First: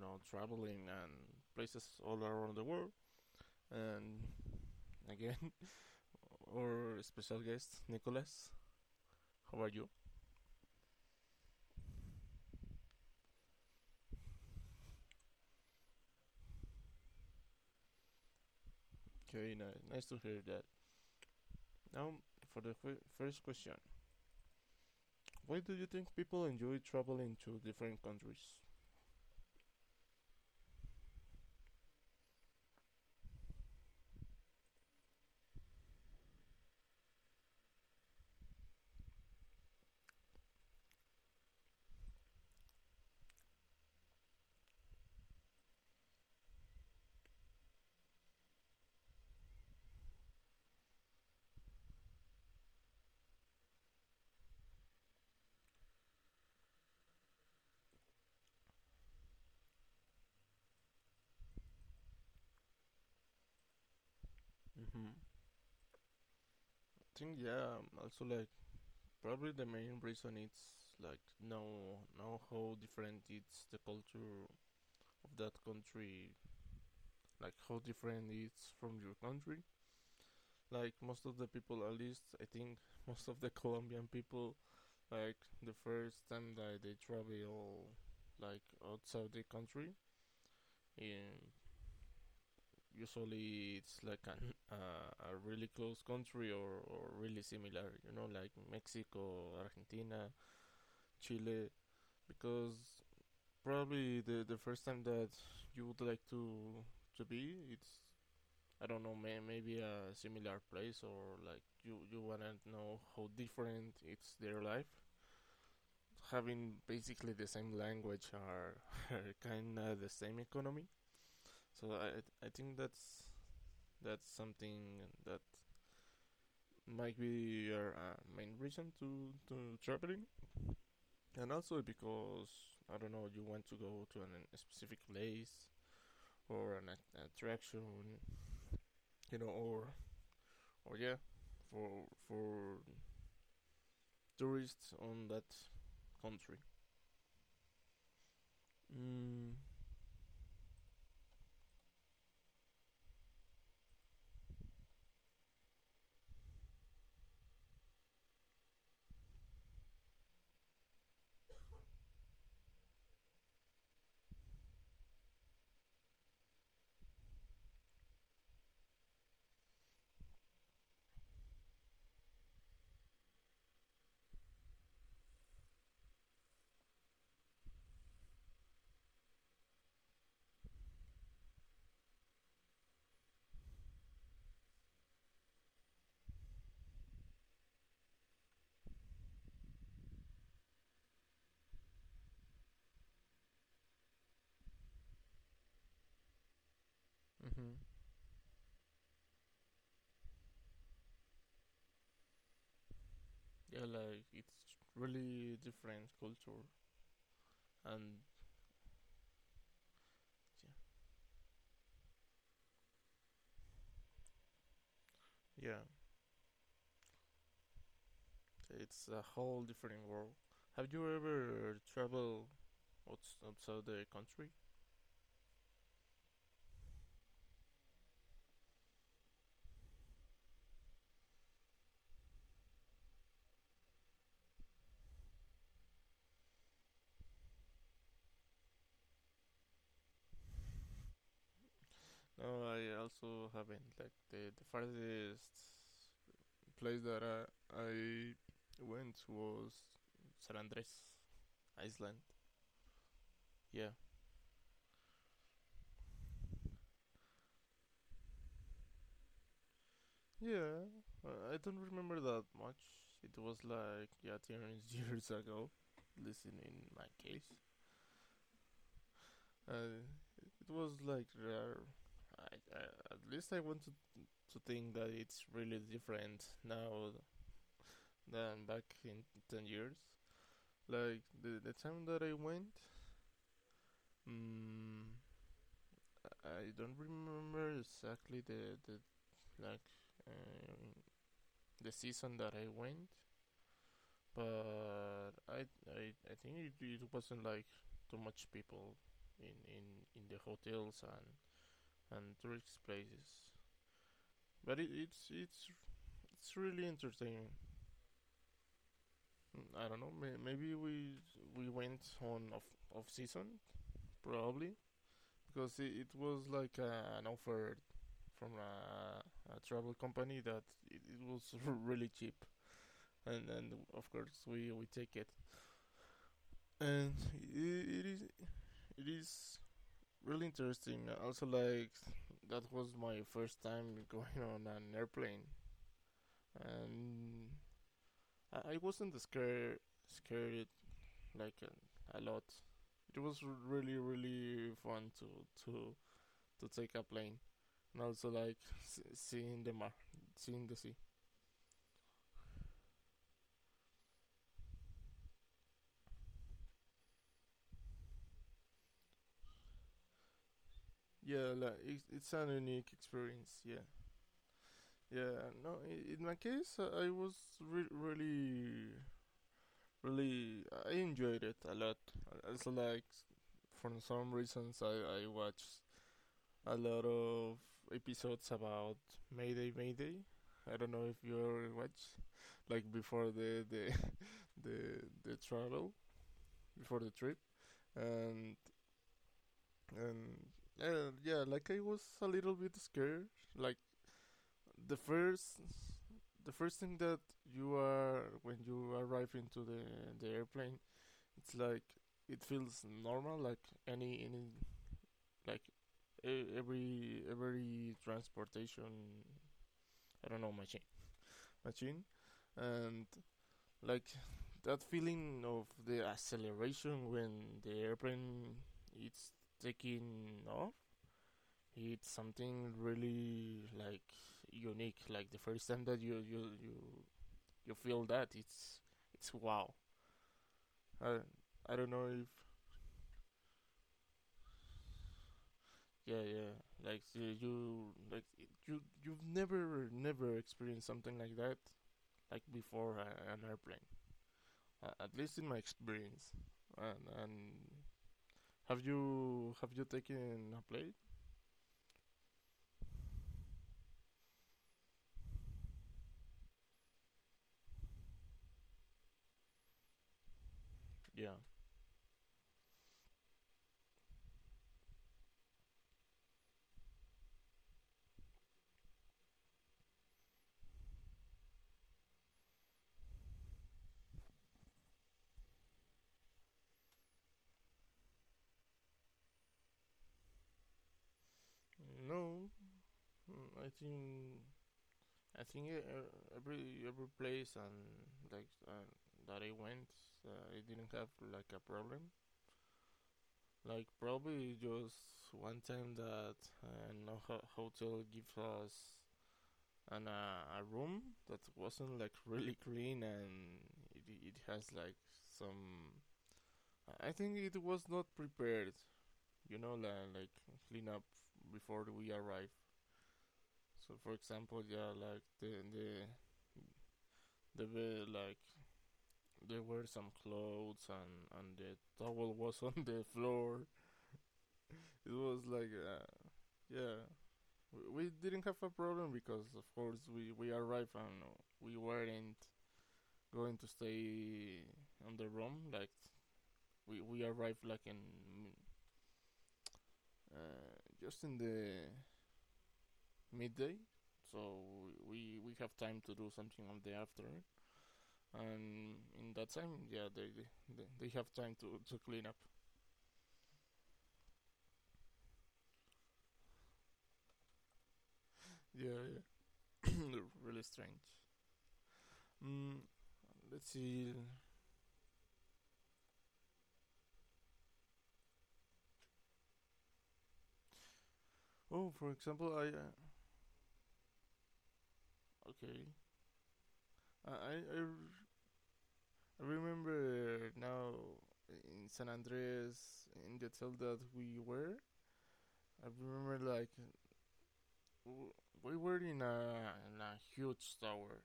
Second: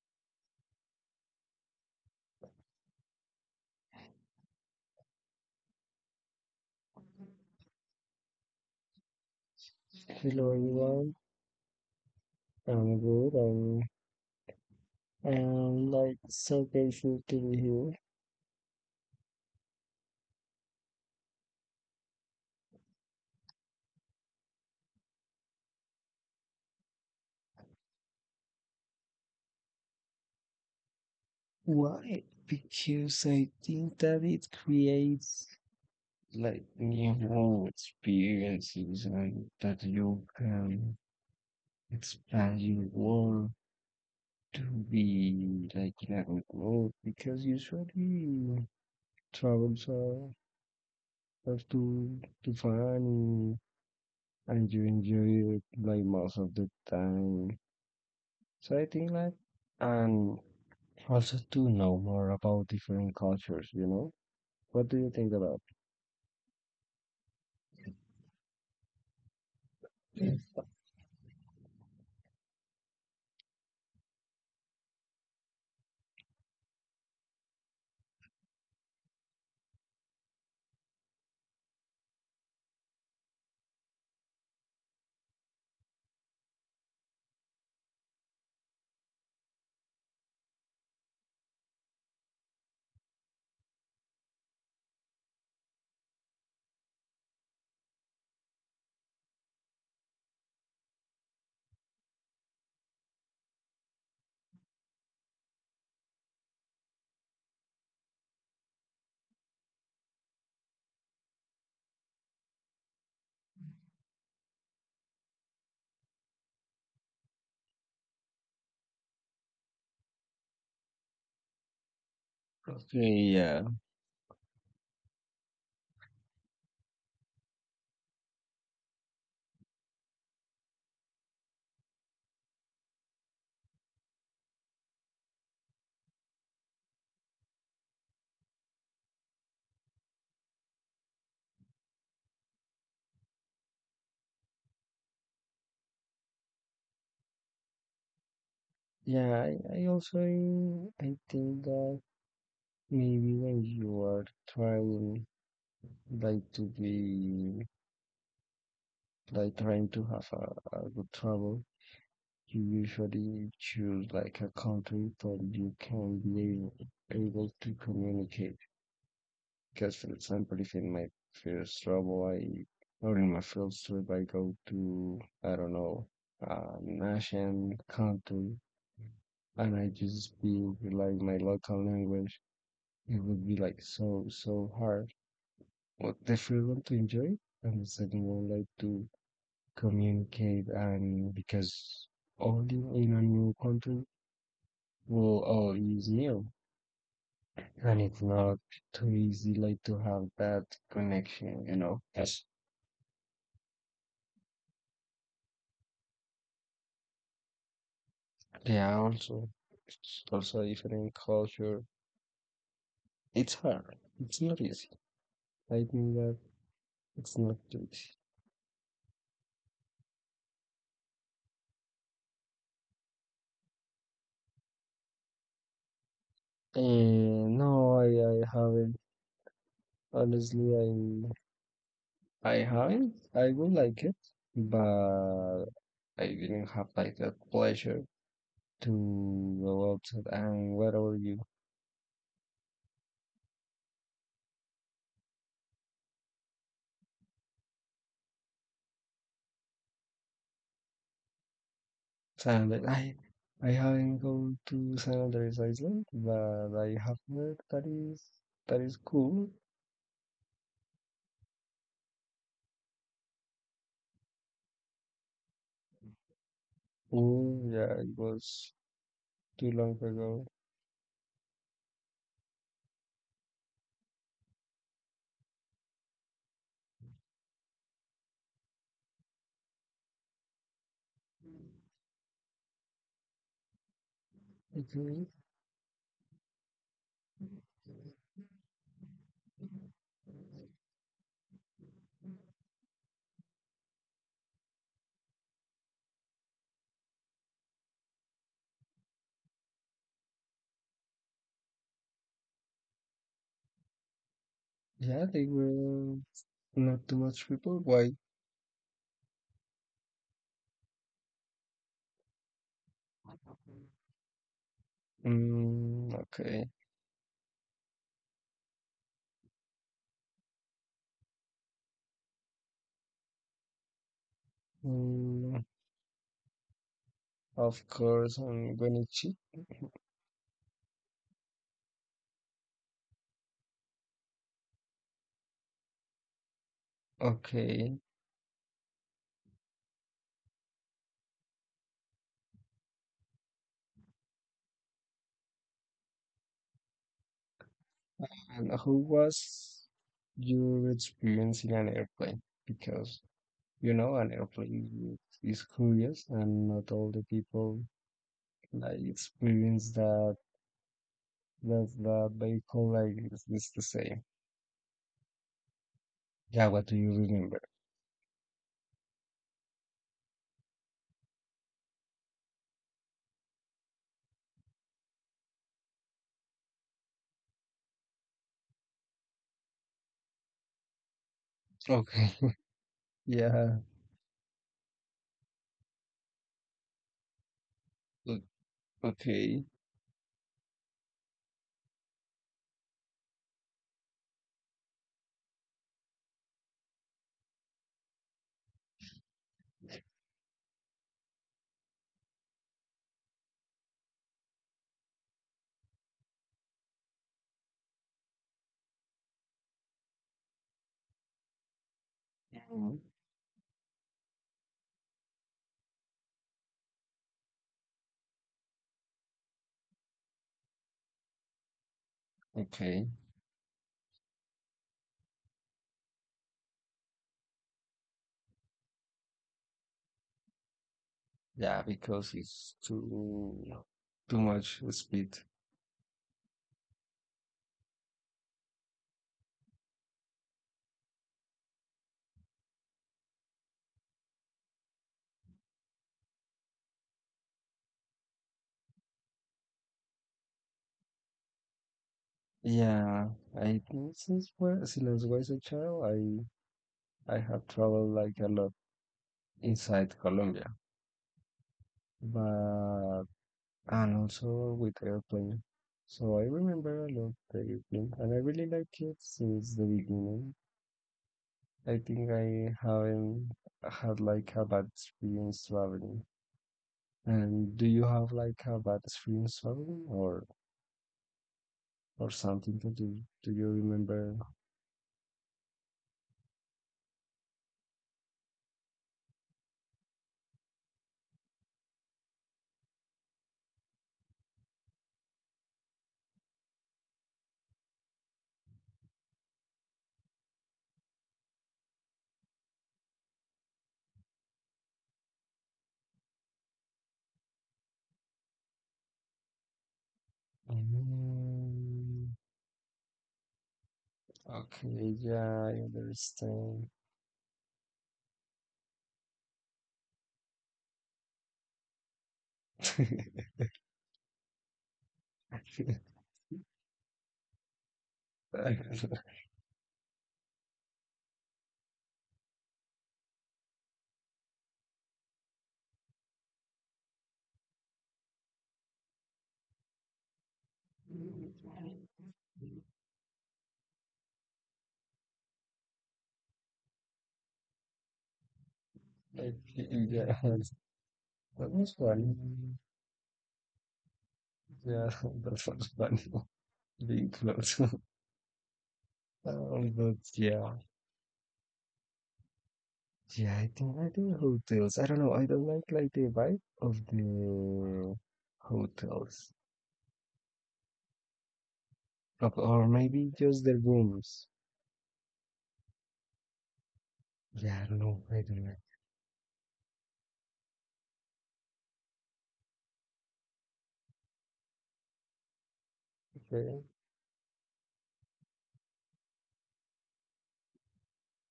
know traveling and places all around the world. And again, our special guest Nicholas, how are you? Hello everyone, I'm good and I am like so grateful to be here. Okay, nice, nice to hear that. Now, for the first question, why do you think people enjoy traveling to different countries? Why? Because I think that it creates like new experiences and that you can expand your world to be like level growth because usually travels are have to fun and you enjoy it like most of the time. So I think like, and also to know more about different cultures, you know? What do you Mm-hmm. think I about? think yeah, also like probably the main Yes. reason it's like know how different it's the culture of that country, like how different it's from your country. Like most of the people, at least I think most of the Colombian people, like the first time that they travel, like outside the country, in usually it's like a really close country or really similar, you know, like Mexico, Argentina, Chile, because probably the first time that you would like to be it's I don't know, may, maybe a similar place or like you wanna know how different it's their life. Having basically the same language are, are kind of the same economy. So I think Okay, that's yeah. Something that might be your main reason to traveling, and also because I don't know you want to go to a specific place or attraction, you know, or yeah, for tourists on that country. Yeah, Mm, I also I think that maybe when you are trying like to be like trying to have a good travel, you usually choose like a country that you can be able to communicate. Because, for example, if in my first trouble I, or in my first trip I go to, I don't know, nation country and I just speak like my local language, it would be like so hard. Well, the first one to enjoy and the second one like to communicate, and because only in a new country, well, all is new mm-hmm, and it's not too easy like to have that connection, you know. Yes. yeah, like it's really different culture and Yeah, also, it's also a different culture. It's hard. It's not easy. I yeah, think that it's not easy. yeah, it's a whole different world. Have you ever traveled outside the country? And no, I haven't. Honestly, I haven't. I would like it, but I didn't have like the pleasure to go outside and whatever you. No, I also haven't. Like the farthest place that I went was San Andres, Iceland. San Andres. I Yeah, haven't gone to San Andres Island, but I have heard that is cool. yeah, I don't remember that much. It was like yeah, 10 years ago, at least in my Oh case. yeah, it was too long Uh, ago. it was like rare. I, I, at least I want to think that it's really different now than back in 10 years. Like the time that I went, Mhm. um, I don't remember exactly the like uh, the season that I went, but I think it wasn't like too much people in, in, in the hotels and tourist places. But it, Yeah, they were it's not really too much entertaining. people. Why? Mm, I don't know. Maybe we went on off season probably because Mm, it was okay. like an offer from a travel company that it was really cheap, and of course we take it. Mm, And it, of it course, is on it Goenichi. is really interesting. Also, like that was my first time going on an airplane, and Okay. I wasn't scared like a lot. It was really really fun to to take a plane, and also And like who was seeing your seeing the sea. experience in an airplane? Because, you know, an airplane is curious and not all the people like experience that, Yeah, that like the it's an vehicle unique like is the experience. Yeah, same. yeah. No, in my Yeah, what do case, you I was remember? re- really really I enjoyed it a lot. Also, like for some reasons I watched a lot of episodes about Mayday. I don't know if you ever Okay. watched like before Yeah. the the, the travel before the trip o- and Okay. and yeah, like I was a little bit scared like the first the first thing that you are when you arrive into the airplane, it's like it feels normal like any like every transportation, I don't know, machine, Mhm. and like that feeling of the acceleration when the airplane it's taking off, it's something Okay. really like unique. Like the first time that you feel that it's wow. I, Yeah, I don't know because if it's too much speed. yeah, yeah, like you like you you've never experienced something like that like before an airplane. At least in my experience. And have you taken a plane? Yeah, I think since where since I was a child, I have traveled like a lot inside Colombia, Yeah. but and also with airplane. So I remember a lot the airplane, and I really like it since the beginning. I think I haven't had like a bad experience traveling. And do you have like a bad experience traveling, or No. something to do. Do you Mm, I remember? think I think uh, every place and like that I went, uh, I didn't have like a problem. Like probably just one time that no hotel gives us an a room that wasn't like really clean, and it has like some, I think it was not prepared, you know, like clean up before Mm, we arrive. So, for example, okay, yeah, like yeah, I the the understand. the bed, like there were some clothes and the towel was on the floor. It was like yeah, we didn't have a problem because of course we arrived and we weren't going to stay on the room. Like we arrived like in uh, just in the midday, so we have time to do something on the afternoon. And Like, in that time, yeah, yeah, they have that time was to funny. clean up. Yeah, that was funny. Being close. Yeah, yeah. Oh, but yeah, really strange. Mm, yeah, I think let's I do see. hotels. I don't know. I don't like the vibe of the hotels. Oh, for Of- example, or I maybe just the rooms. okay. I Yeah, I, I don't know. I don't like. I remember now in San Andres in the hotel that we were. I remember Okay. like we were in a huge tower.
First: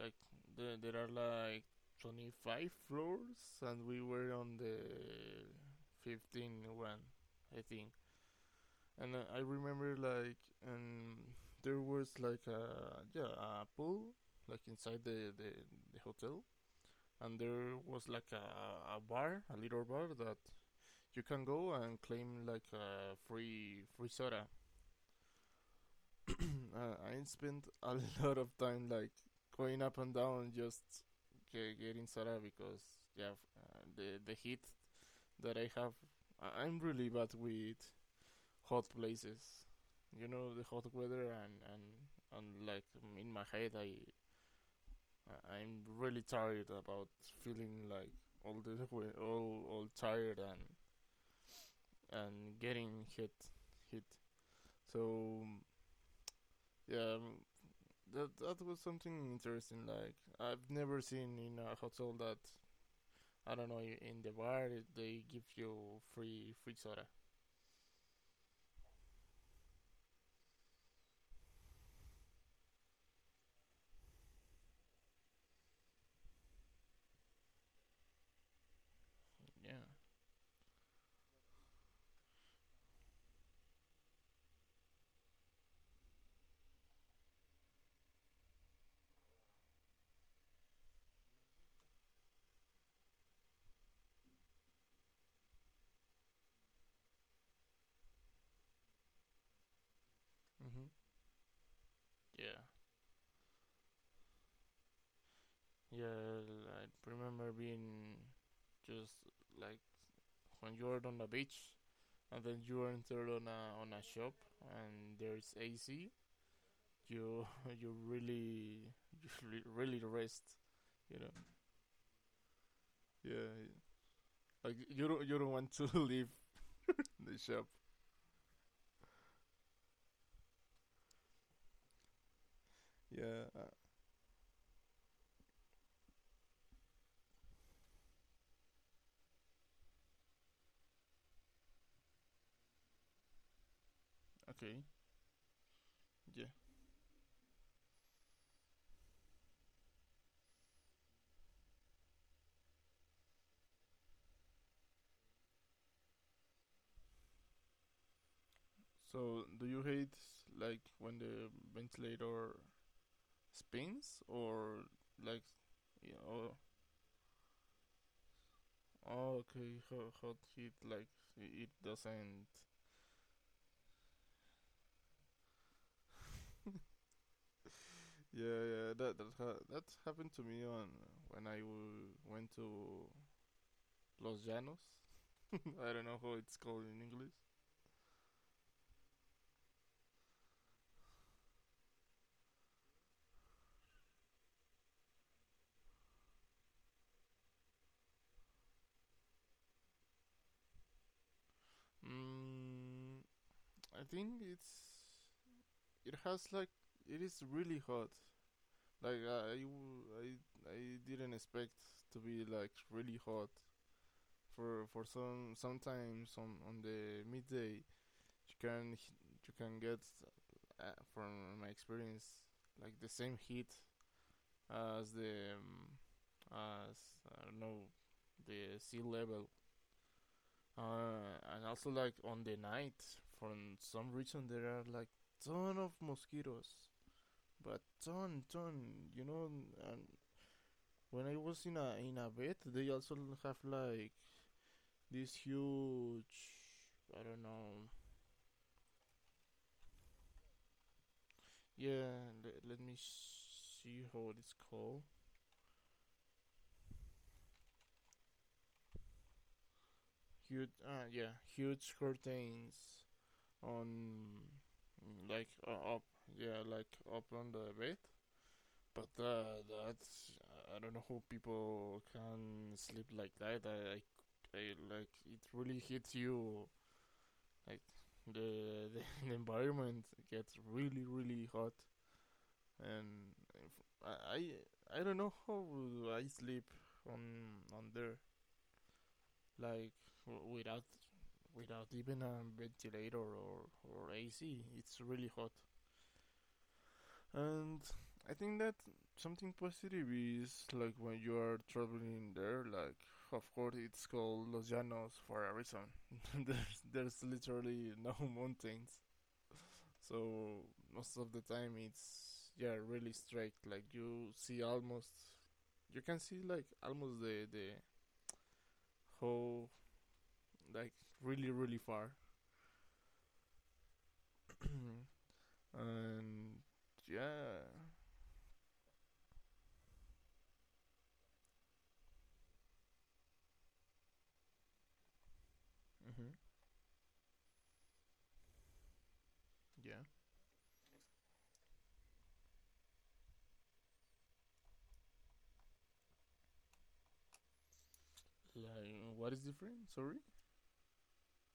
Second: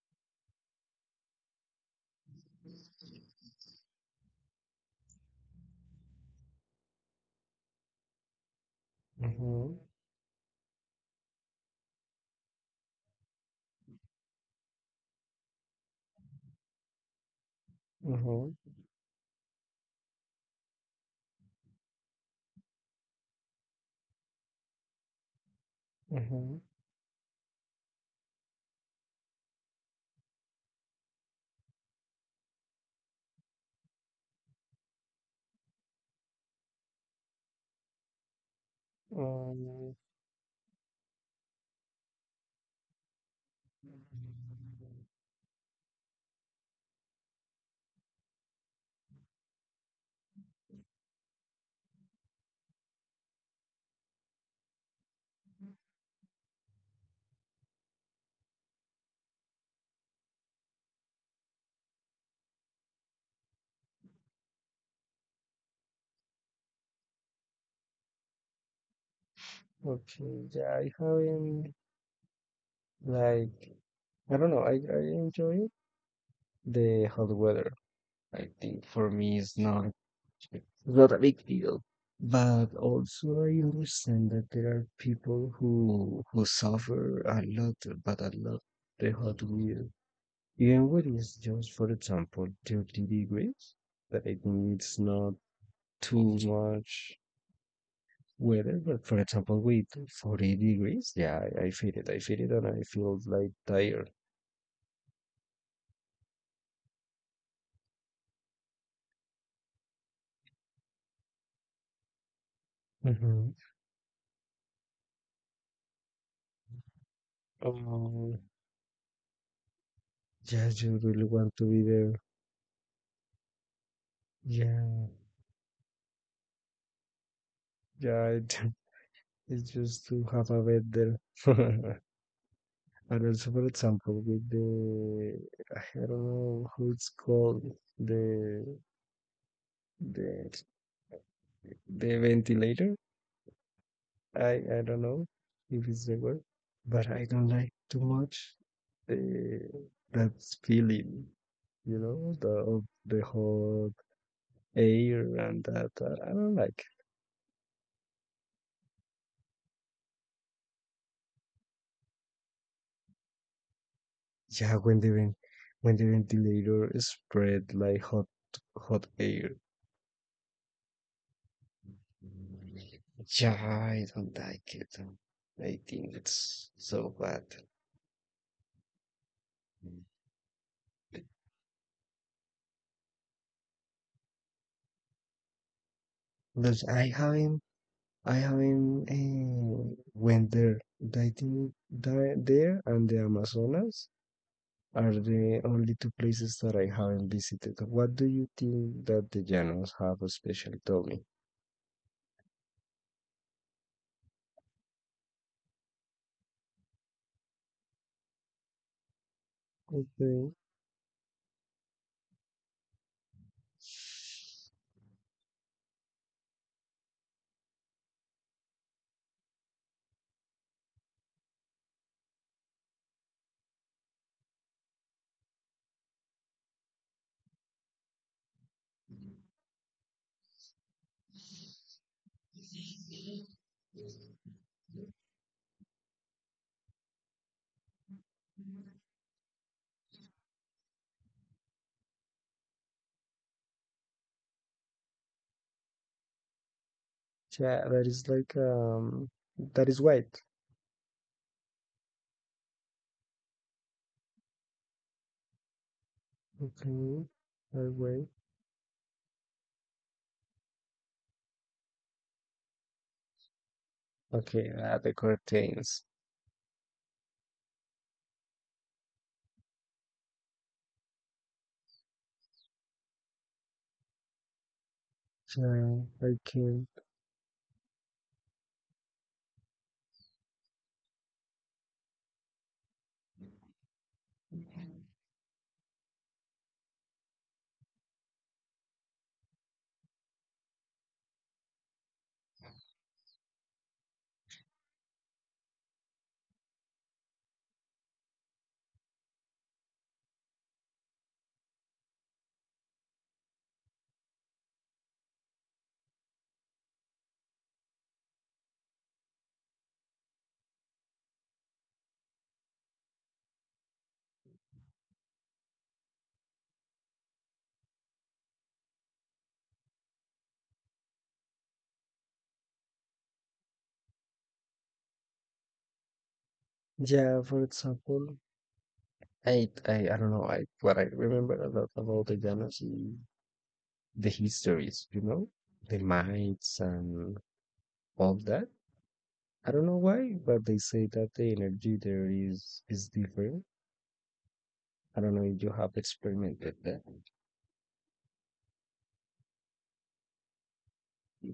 Like there are like 25 floors, and we were on the 15th one, I think. And I Mm-hmm. remember like um, there was like a yeah a pool like inside the hotel, and there was like Mm-hmm. A bar, a little bar that you can go and claim like a free soda. Mhm. Uh, I spent a lot of time like going up and down just getting Sara because yeah, the heat that I have, I am really bad with hot places. Um, You know, the hot weather and like in my head I- am really tired about feeling like all the all tired and getting hit. So yeah, that that was something interesting. Like I've never seen in a hotel that I don't know in the bar they give you free soda. okay, yeah, I haven't like, I don't know. I enjoy the hot weather. I think for me it's Yeah, not, it's not a big deal. But also I understand that there are people who suffer a lot, but a lot the hot weather. Even when it's just, for example, 30 degrees, that I think it's not too much weather, but for example, with 40 hmm, degrees, yeah, I feel it. I feel it yeah, and I feel like tired. yeah. I remember being just like when you're on the beach and then you enter Mm-hmm. On a shop and there's AC. You you Um, really you really rest. yeah, you You really know. want to be there. Yeah. Like Yeah, you don't want to leave the shop. yeah, it, it's just to have a bed there. And Yeah, also, I, for example, with I don't know how it's called, the, the, the ventilator. I, okay, I don't know if it's the word, yeah. but I don't like too much the, that feeling. You know, the of the hot air and that. I don't like. So do you hate like when the ventilator spins Yeah, or like when the yeah, oh, ventilator spread like hot oh air. okay, hot heat like it doesn't Yeah, I don't like it. I think it's so bad. yeah, yeah, that happened to me on when I went to Los Llanos. I don't know how it's called Because in I English. haven't, I haven't went there. I think there, there and the Amazonas are the only two places that I haven't visited. What do you think that the Llanos have special? Tell me. Mm, I think it's it has like it is really hot. Like Okay. I didn't expect to be like really hot. For some sometimes on the midday you can get from my experience like the same heat as the as I don't know the sea level. And also like on the night, for some reason there are like ton of mosquitoes, but ton. You know, and when I was in a vet, they also have like this huge, I don't know. Yeah, that is like, um, that is white. Yeah, let, let me see how it is called. Okay. That way. Huge, yeah, huge curtains on, Okay, the like up, curtains. yeah, like up on the bed. But that's I don't know how people can sleep like that. I like it really Yeah, hits I you can. like the, the the environment gets really really hot, and I I don't know how I sleep on on there like without even a ventilator or AC. It's really hot, and I think that something positive is like when you are traveling there. Like of course it's called Los Llanos for a reason. There's literally no mountains, so most of the time it's yeah really straight. Like you see almost you can see like almost the whole like really really far, and Yeah, for yeah, example, I don't know, I, what I remember a lot about the Llanos is the histories, you know? The hmm mites and all that. I don't know yeah. why, but they say that the energy there is different. I don't know if you have experimented that. Like what is different? Sorry.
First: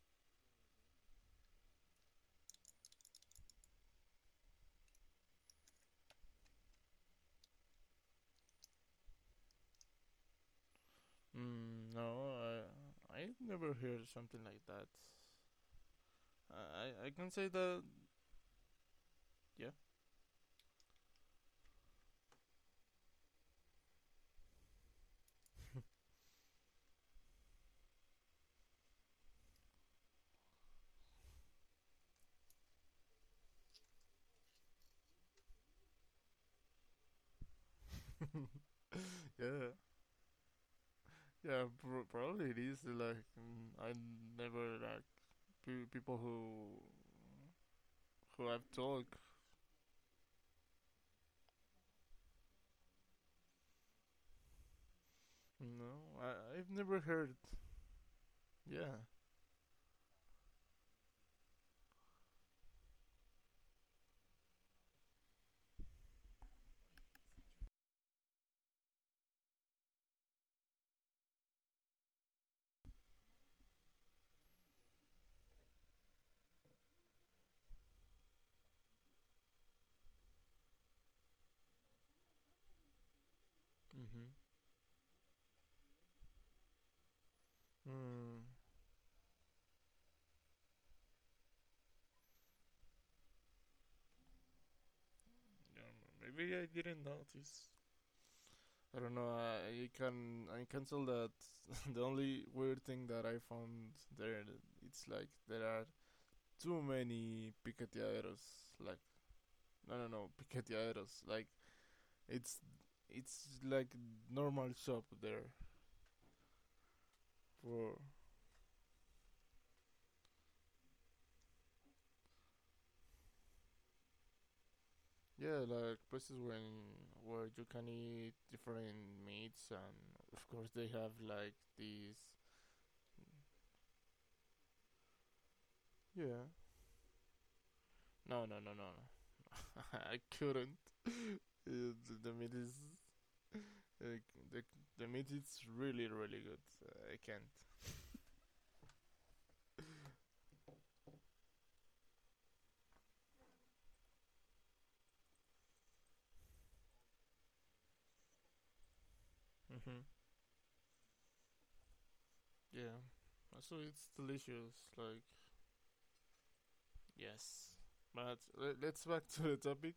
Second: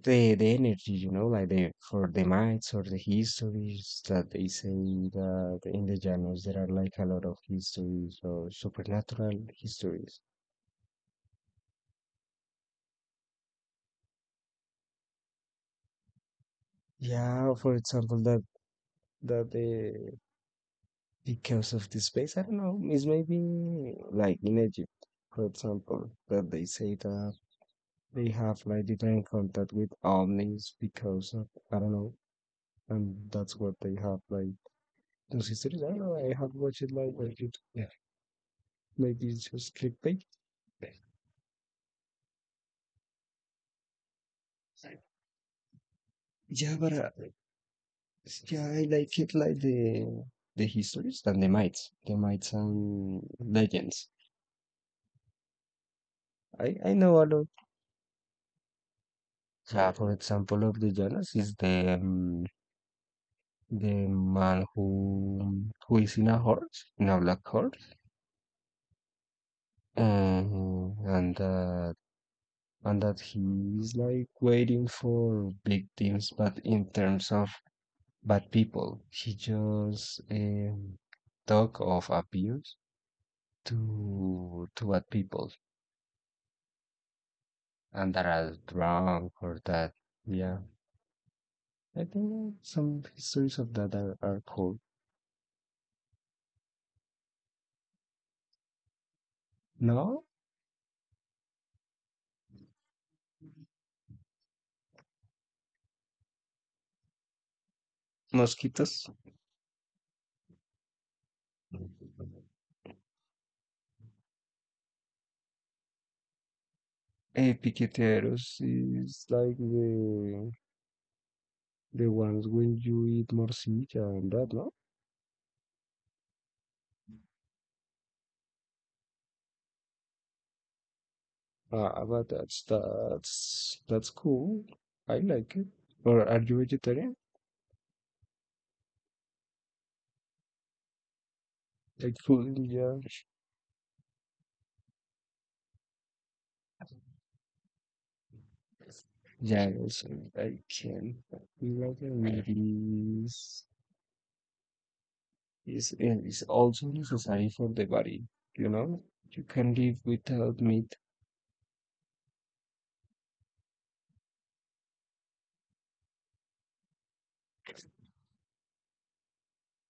The energy, you know, like the, for the myths or the histories that they say, that in the llanos there are like a lot of histories or supernatural histories. Mm, no, I never heard something like that. I can say Yeah, for that example, that that yeah, the because of the space, I don't know, is maybe like in Egypt, for example, that they say that they have like different contact with omnis because of, I don't know, and that's what they have like those histories. I don't know, I have watched it like on YouTube. Maybe it's yeah, just clickbait. yeah probably it is like mm, I never like people Yeah, but who have yeah, I talked. like it like the histories and the myths. The myths and legends. No, I I've I never know a heard. lot. Yeah. Yeah, for example, of the Jonas is the man who is in a horse, in a black horse, and and uh, and that he is like waiting for victims, but in terms of bad people, he just talk of abuse Mm-hmm. To bad people and that Mm, are drunk or that. Yeah, I think some histories of that are cool. I don't know. Maybe I didn't notice. I don't know. No, Can I cancel that? The only weird thing that I found there, it's like there are too many piqueteaderos. mosquitos. Like no, no, no piqueteaderos. Like it's it's like normal shop there Eh, for piqueteros is like the ones when you eat morcilla, and that. No, yeah like places when where you can eat different meats, and of course they have like ah ah, these but that's cool. I like it. Or are yeah you vegetarian? no, no, no, no, no. I couldn't. Like The meat food, is yeah. uh, the the meat is really really good. I can't. Yeah, I also I can, like is also necessary for the body. You know, you can Mm-hmm. live without meat. Yeah, so it's delicious. Like yes, but let, let's back to the topic.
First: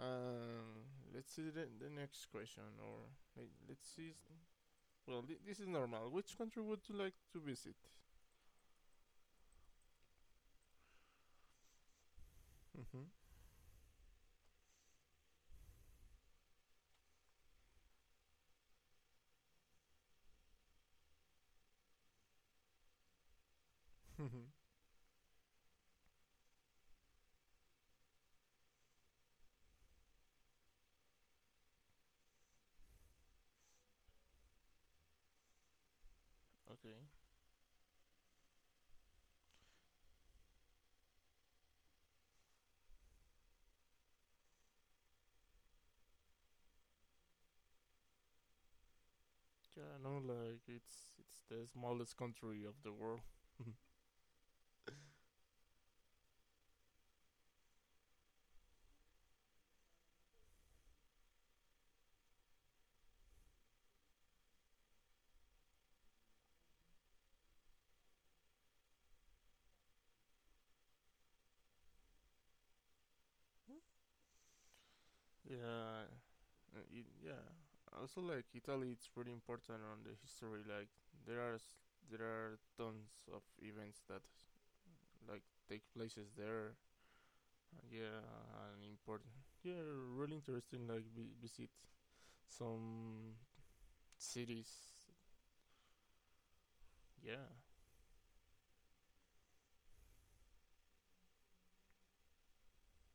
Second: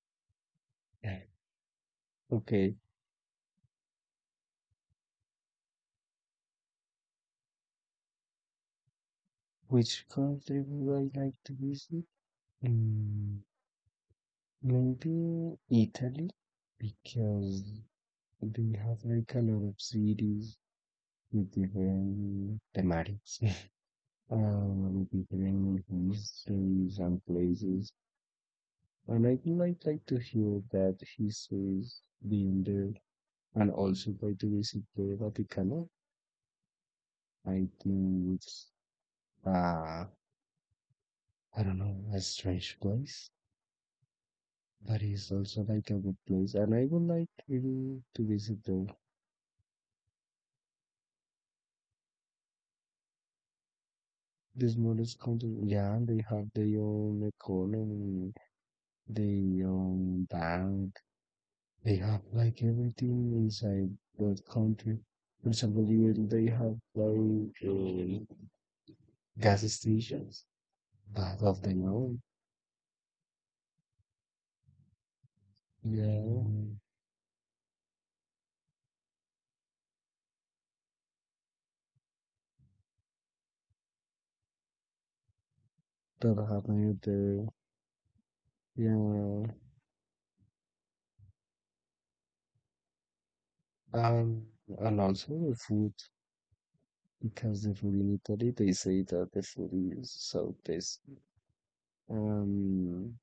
Um, let's see the next question, Okay, or like, let's see. Well, this is normal. Which country would you like to visit? which country would I like to visit? Mm-hmm. Mm, maybe Italy, because they have like a lot of cities with different thematics, different histories and places. And I would like to hear that histories being there, and also by to visit the Vatican. Okay. I think it's, I don't know, a strange place, but it's also like a good place. And I would like really to visit them. Yeah, I know. Like it's the smallest country of the world. These modest country, yeah, they have their own economy, their own bank. They have like everything inside that country. For example, even they have like gas stations, but of their own. Yeah, Yeah, yeah. Also, like Italy, it's really important on the history. Like there are s- there are tons of events that like take places that there. happened there. Yeah, and important. Yeah. Yeah, really interesting. Like visit some Um, cities. and also the food, Yeah, because the food in Italy, they say that the food is so tasty. Um,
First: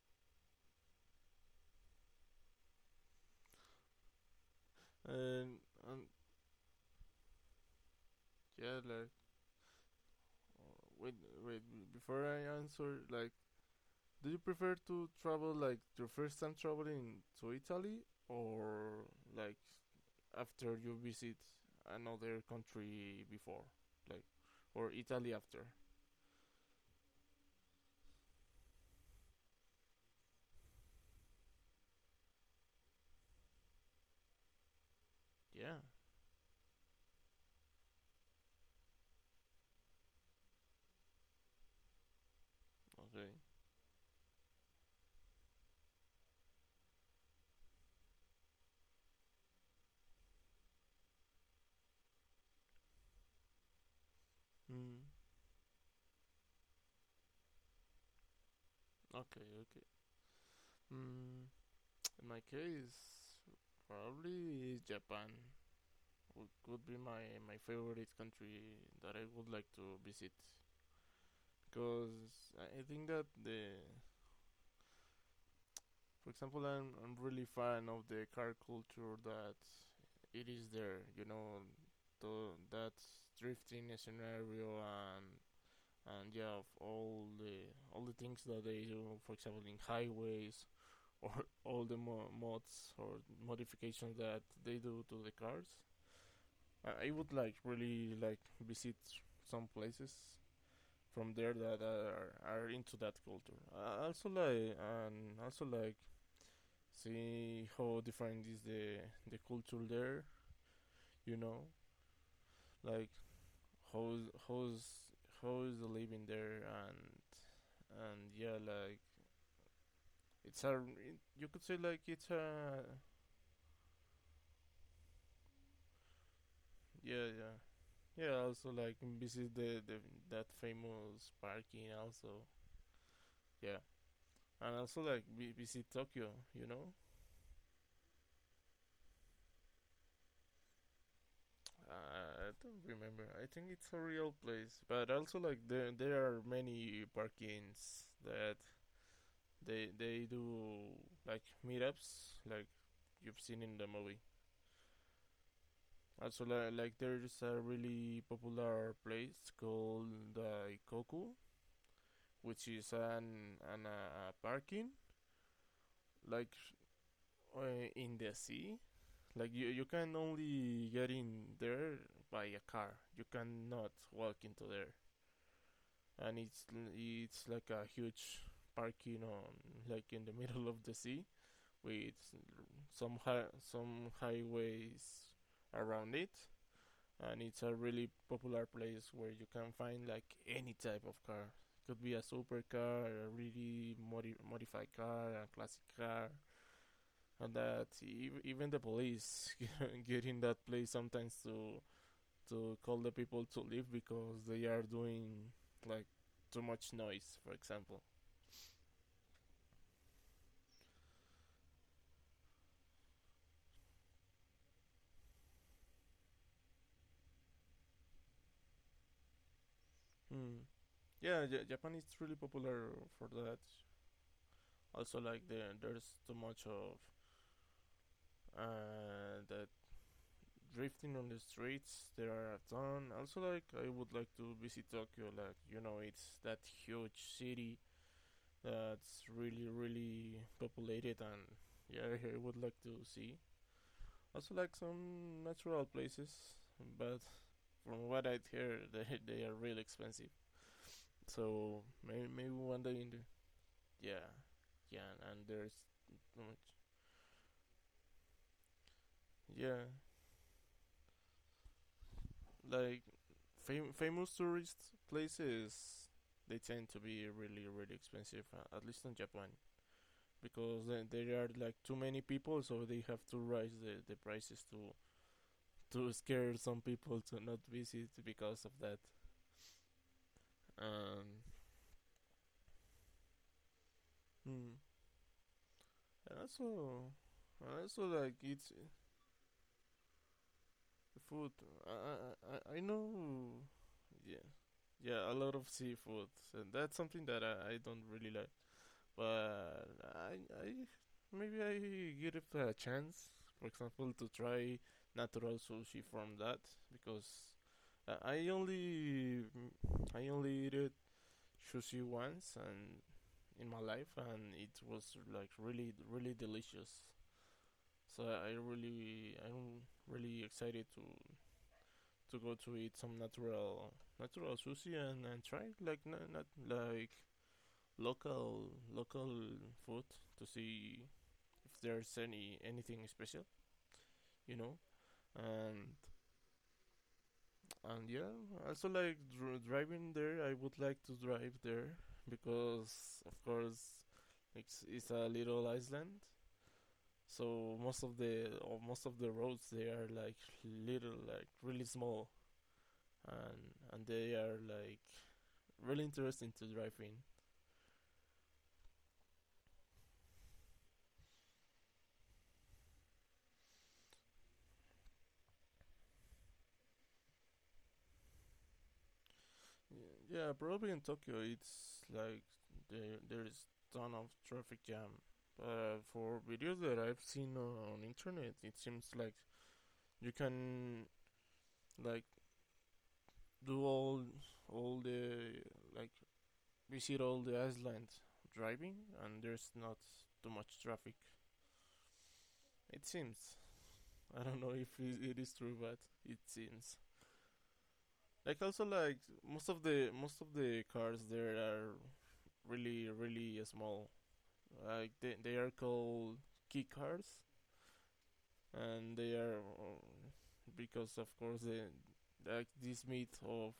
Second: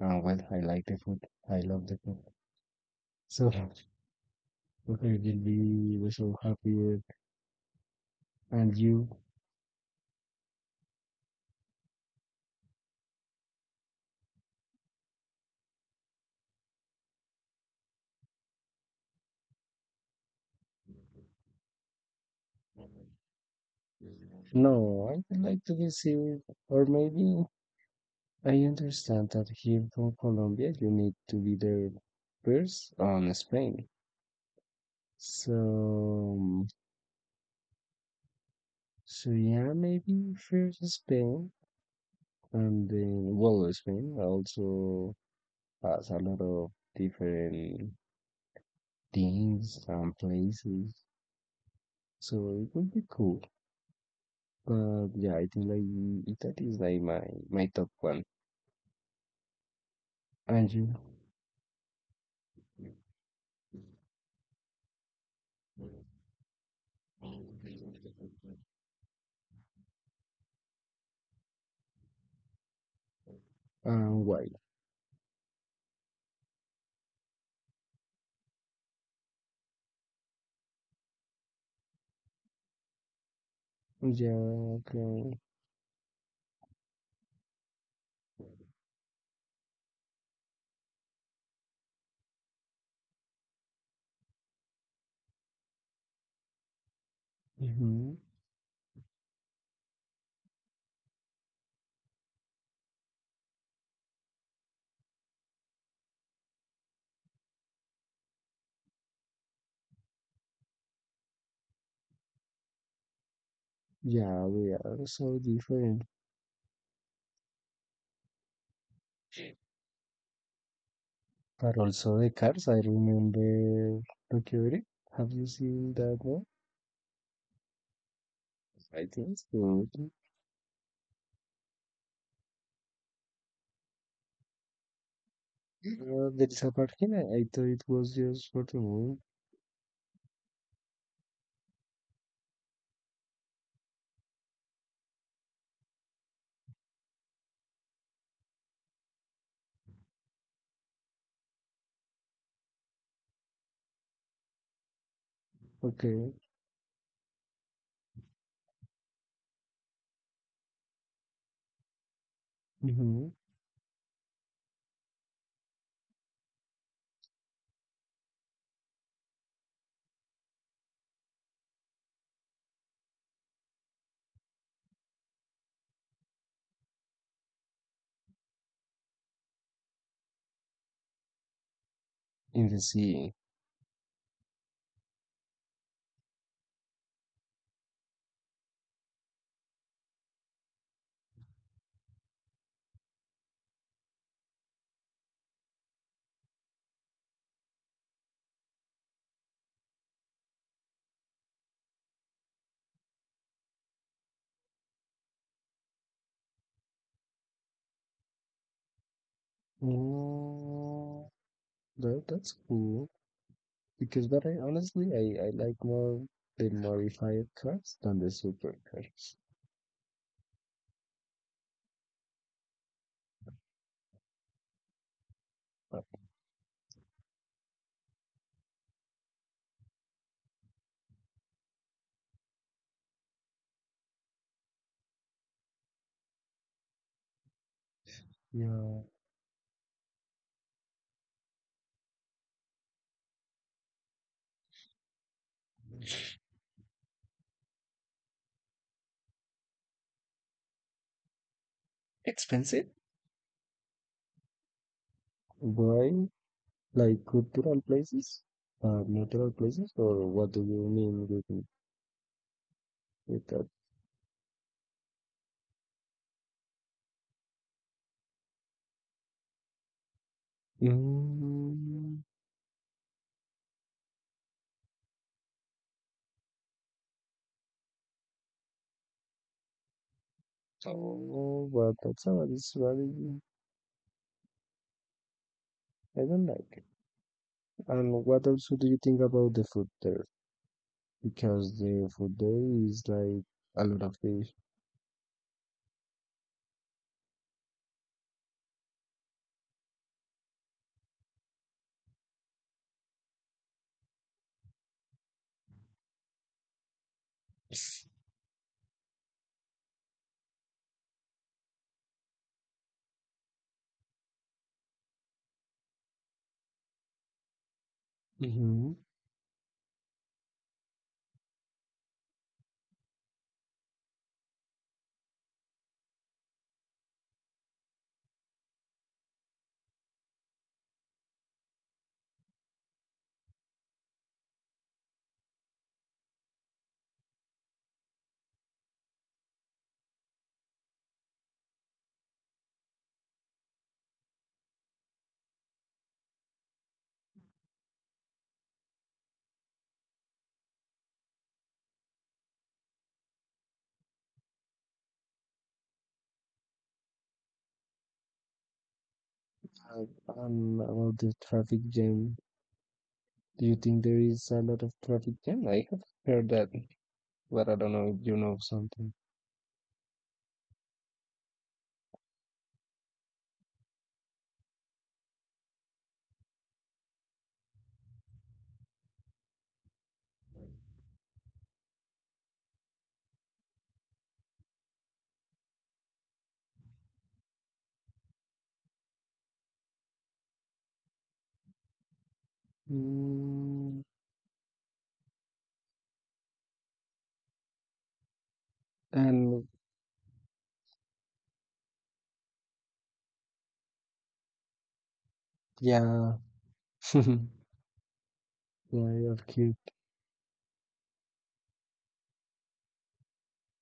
well, I like the food. I love the food. So, okay, will and be and we're so happy. And yeah, you? like uh, wait before I answer, like, do you prefer to travel like your first time traveling to Italy or like after you visit another country before, like, or No, I Italy would like after. to visit, or maybe I understand that here from Colombia, you need to be there first on Spain. Yeah. So, so yeah, maybe first Spain. And Okay. then, well, Spain also has a lot of different things and places, so it would be cool. Mm. But yeah, I think like it- that is like my top one. Okay. Okay. And you, Mm. In my case, probably Japan could be my favorite country that I would like to visit because I think that and why? for example, I'm really fan of the car culture that it is there. That drifting Yeah, scenario and okay. and yeah, of all the things that they do, for example, in highways or all the mods or modifications that they do to the cars. I would like really Hmm. like visit some places from there that are into that culture. I also like and also like see how different is the culture there. You know, like how's Yeah, we how's are so how's the different. living there and yeah like It's a you could say But like also it's the cars, I a remember Tokyo Drift. Have you seen that one? yeah yeah also like I think visit so. the that famous parking also yeah, and also like visit Tokyo. There is You a know, parking. I thought it was just for the movie. I don't remember, I think it's a real place, but also like there are many parkings that they do like meetups like you've seen in the movie. Okay. Also, like there's a really popular place called Daikoku, which is Mm-hmm. An parking like in the sea. Like you can only get in there by a car. You cannot walk into there, and it's like a huge parking on like in the middle of the sea with In the sea. Some highways around it, and it's a really popular place where you can find like any type of car. Could be a supercar, a really modified car, a classic car, and even the police get in that place sometimes to call the people to leave because they are doing like too much noise, for example. Oh, that, that's cool. Because, but I honestly, I like more the modified cars than the supercars. Hmm. Yeah, Japan is really popular for that. Also, like But there's too much of the drifting on the streets. There are a ton. Also, like I would like to visit Tokyo. Like you know, it's that huge city yeah, that's really really populated, and yeah, I would like to see. Also, like some natural places, but from what I'd hear, they are really expensive. So maybe one expensive? day in the yeah yeah, and there's Why? Like cultural places, natural yeah, places, or what do you mean like with that? Famous tourist places they tend to be really really expensive, at least in japan, because then there are like too many Mm. people, so they have to raise the prices to scare some people to not visit because of that. um Oh, but that's a valid strategy. hmm. I and don't like it. also also And like what else it's do you think about the food there? food. Because the food there I is like know. a lot of Yeah, fish. yeah, a lot of seafood, and that's something that I don't really like, but I, I maybe I give it a chance. For example, to try natural sushi from that. Because I only eat it sushi once and in my life, and it was like really really delicious. So Mm-hmm. I'm really excited to go to eat some natural sushi, and try like not like local local food to see there's anything special, you know. And and yeah, also like driving there. I would like to drive there because of course it's a little island. So most of the roads they are like little like really small, and and they are like really interesting to drive in. And and about the traffic jam, do you think there is a lot of traffic jam? I have heard that, but I don't know if you know something. Yeah, yeah, probably in Tokyo it's like there is ton of traffic jam. For videos that I've seen on internet, it seems like you can like do all the like visit all the islands driving, and there's not too much traffic. It seems. Mm. I don't know if it is true, but it seems. Like also like And most of the cars there are really really small. Like they are yeah, called key cards, and yeah, they of are cute. Because of course the like this meat of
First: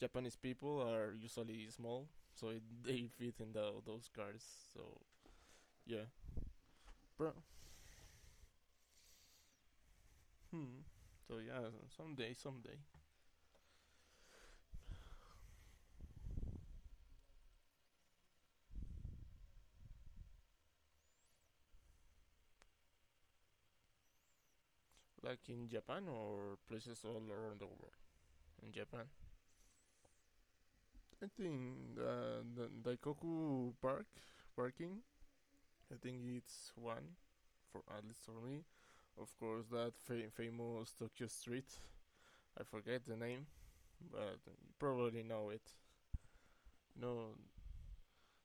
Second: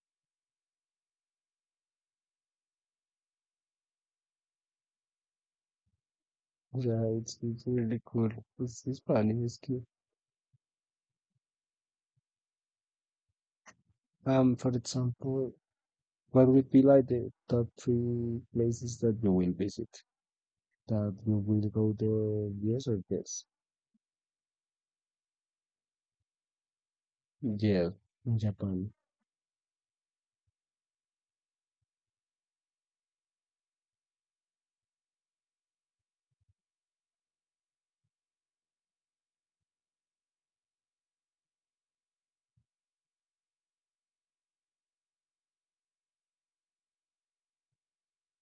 Japanese people are usually small, so it, they fit in those cards. So yeah, Yeah, bro. It's really cool. It's funny, it's cute. Hmm. So yeah, someday, For example, what would be like the top three places that you will visit? That you will go there, yes or yes? like in Japan, or places all around the Yeah, world? In Japan. Japan, I think the Daikoku Park parking, I think it's one, for at least for me. Of course, that famous Tokyo Street. I forget the name, but you probably know it. No,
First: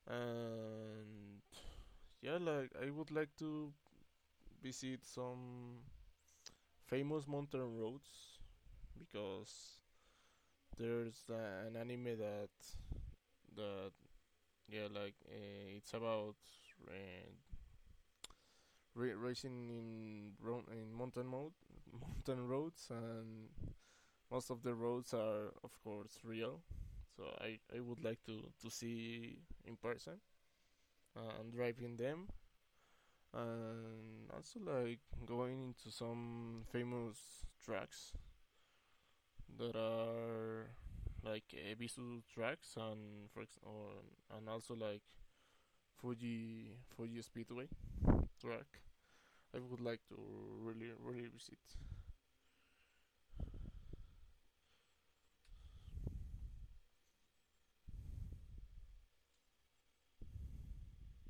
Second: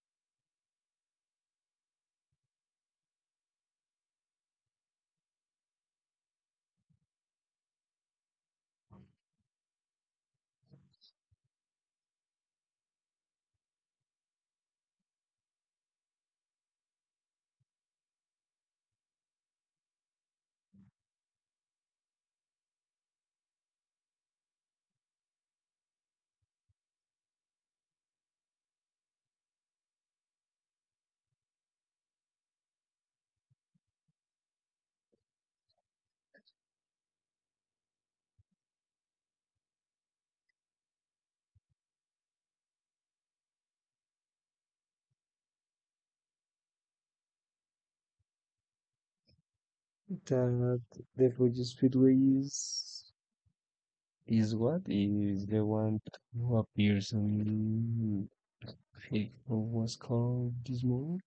and yeah, like I would like to visit some famous mountain roads because there's an anime that that yeah, like it's about uh, racing in in mountain mode, mountain roads, and most of the roads are of course real, so I would like to see in person, and driving them, and also like going into some famous tracks that are like Ebisu tracks, and also like Fuji Speedway track. I would like to That really really the visit. Fuji Speedway is is what is the one who appears on, it was called this movie?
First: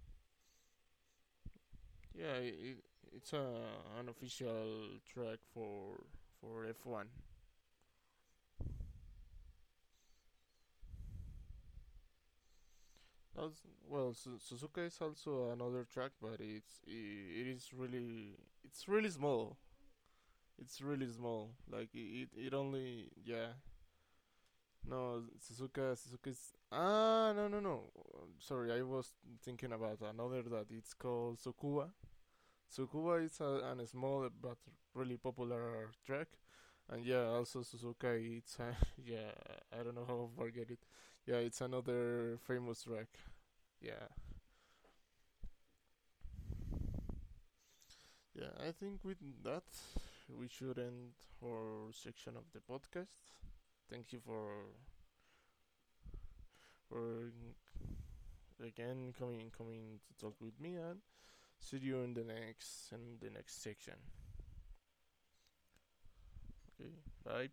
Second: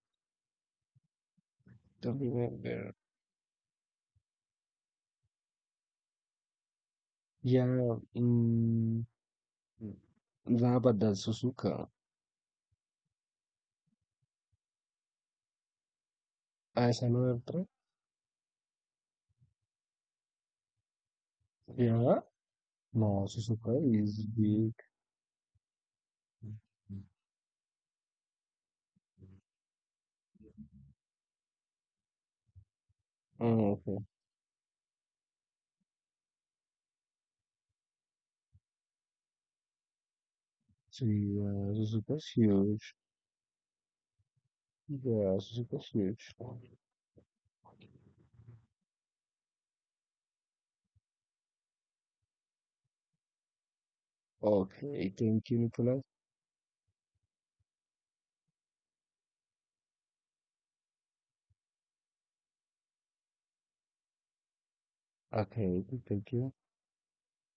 Don't Yeah, remember. it's a an official track for F1. Yeah, in yeah, but that's Suzuka. That's, well, Suzuka is also another track, but As another it track. is really it's really small. It's really small. Like Yeah. It only No, yeah. Suzuka is big. No, Suzuka is ah, no, no, no. Sorry, I was thinking about another that it's called Sukuba. Sukuba is Oh, a okay. small but really popular track, and yeah, also Suzuka. It's a, yeah, I don't know how I forget it. So Yeah, it's yeah, Suzuka's another famous huge. track. Yeah. Yeah, Suzuka's huge. Yeah, I think with that, we should end our section of the podcast. Thank you Okay, thank you, Nicola. for again coming to talk with me, and see you in the next section. Okay, thank you. Okay, bye.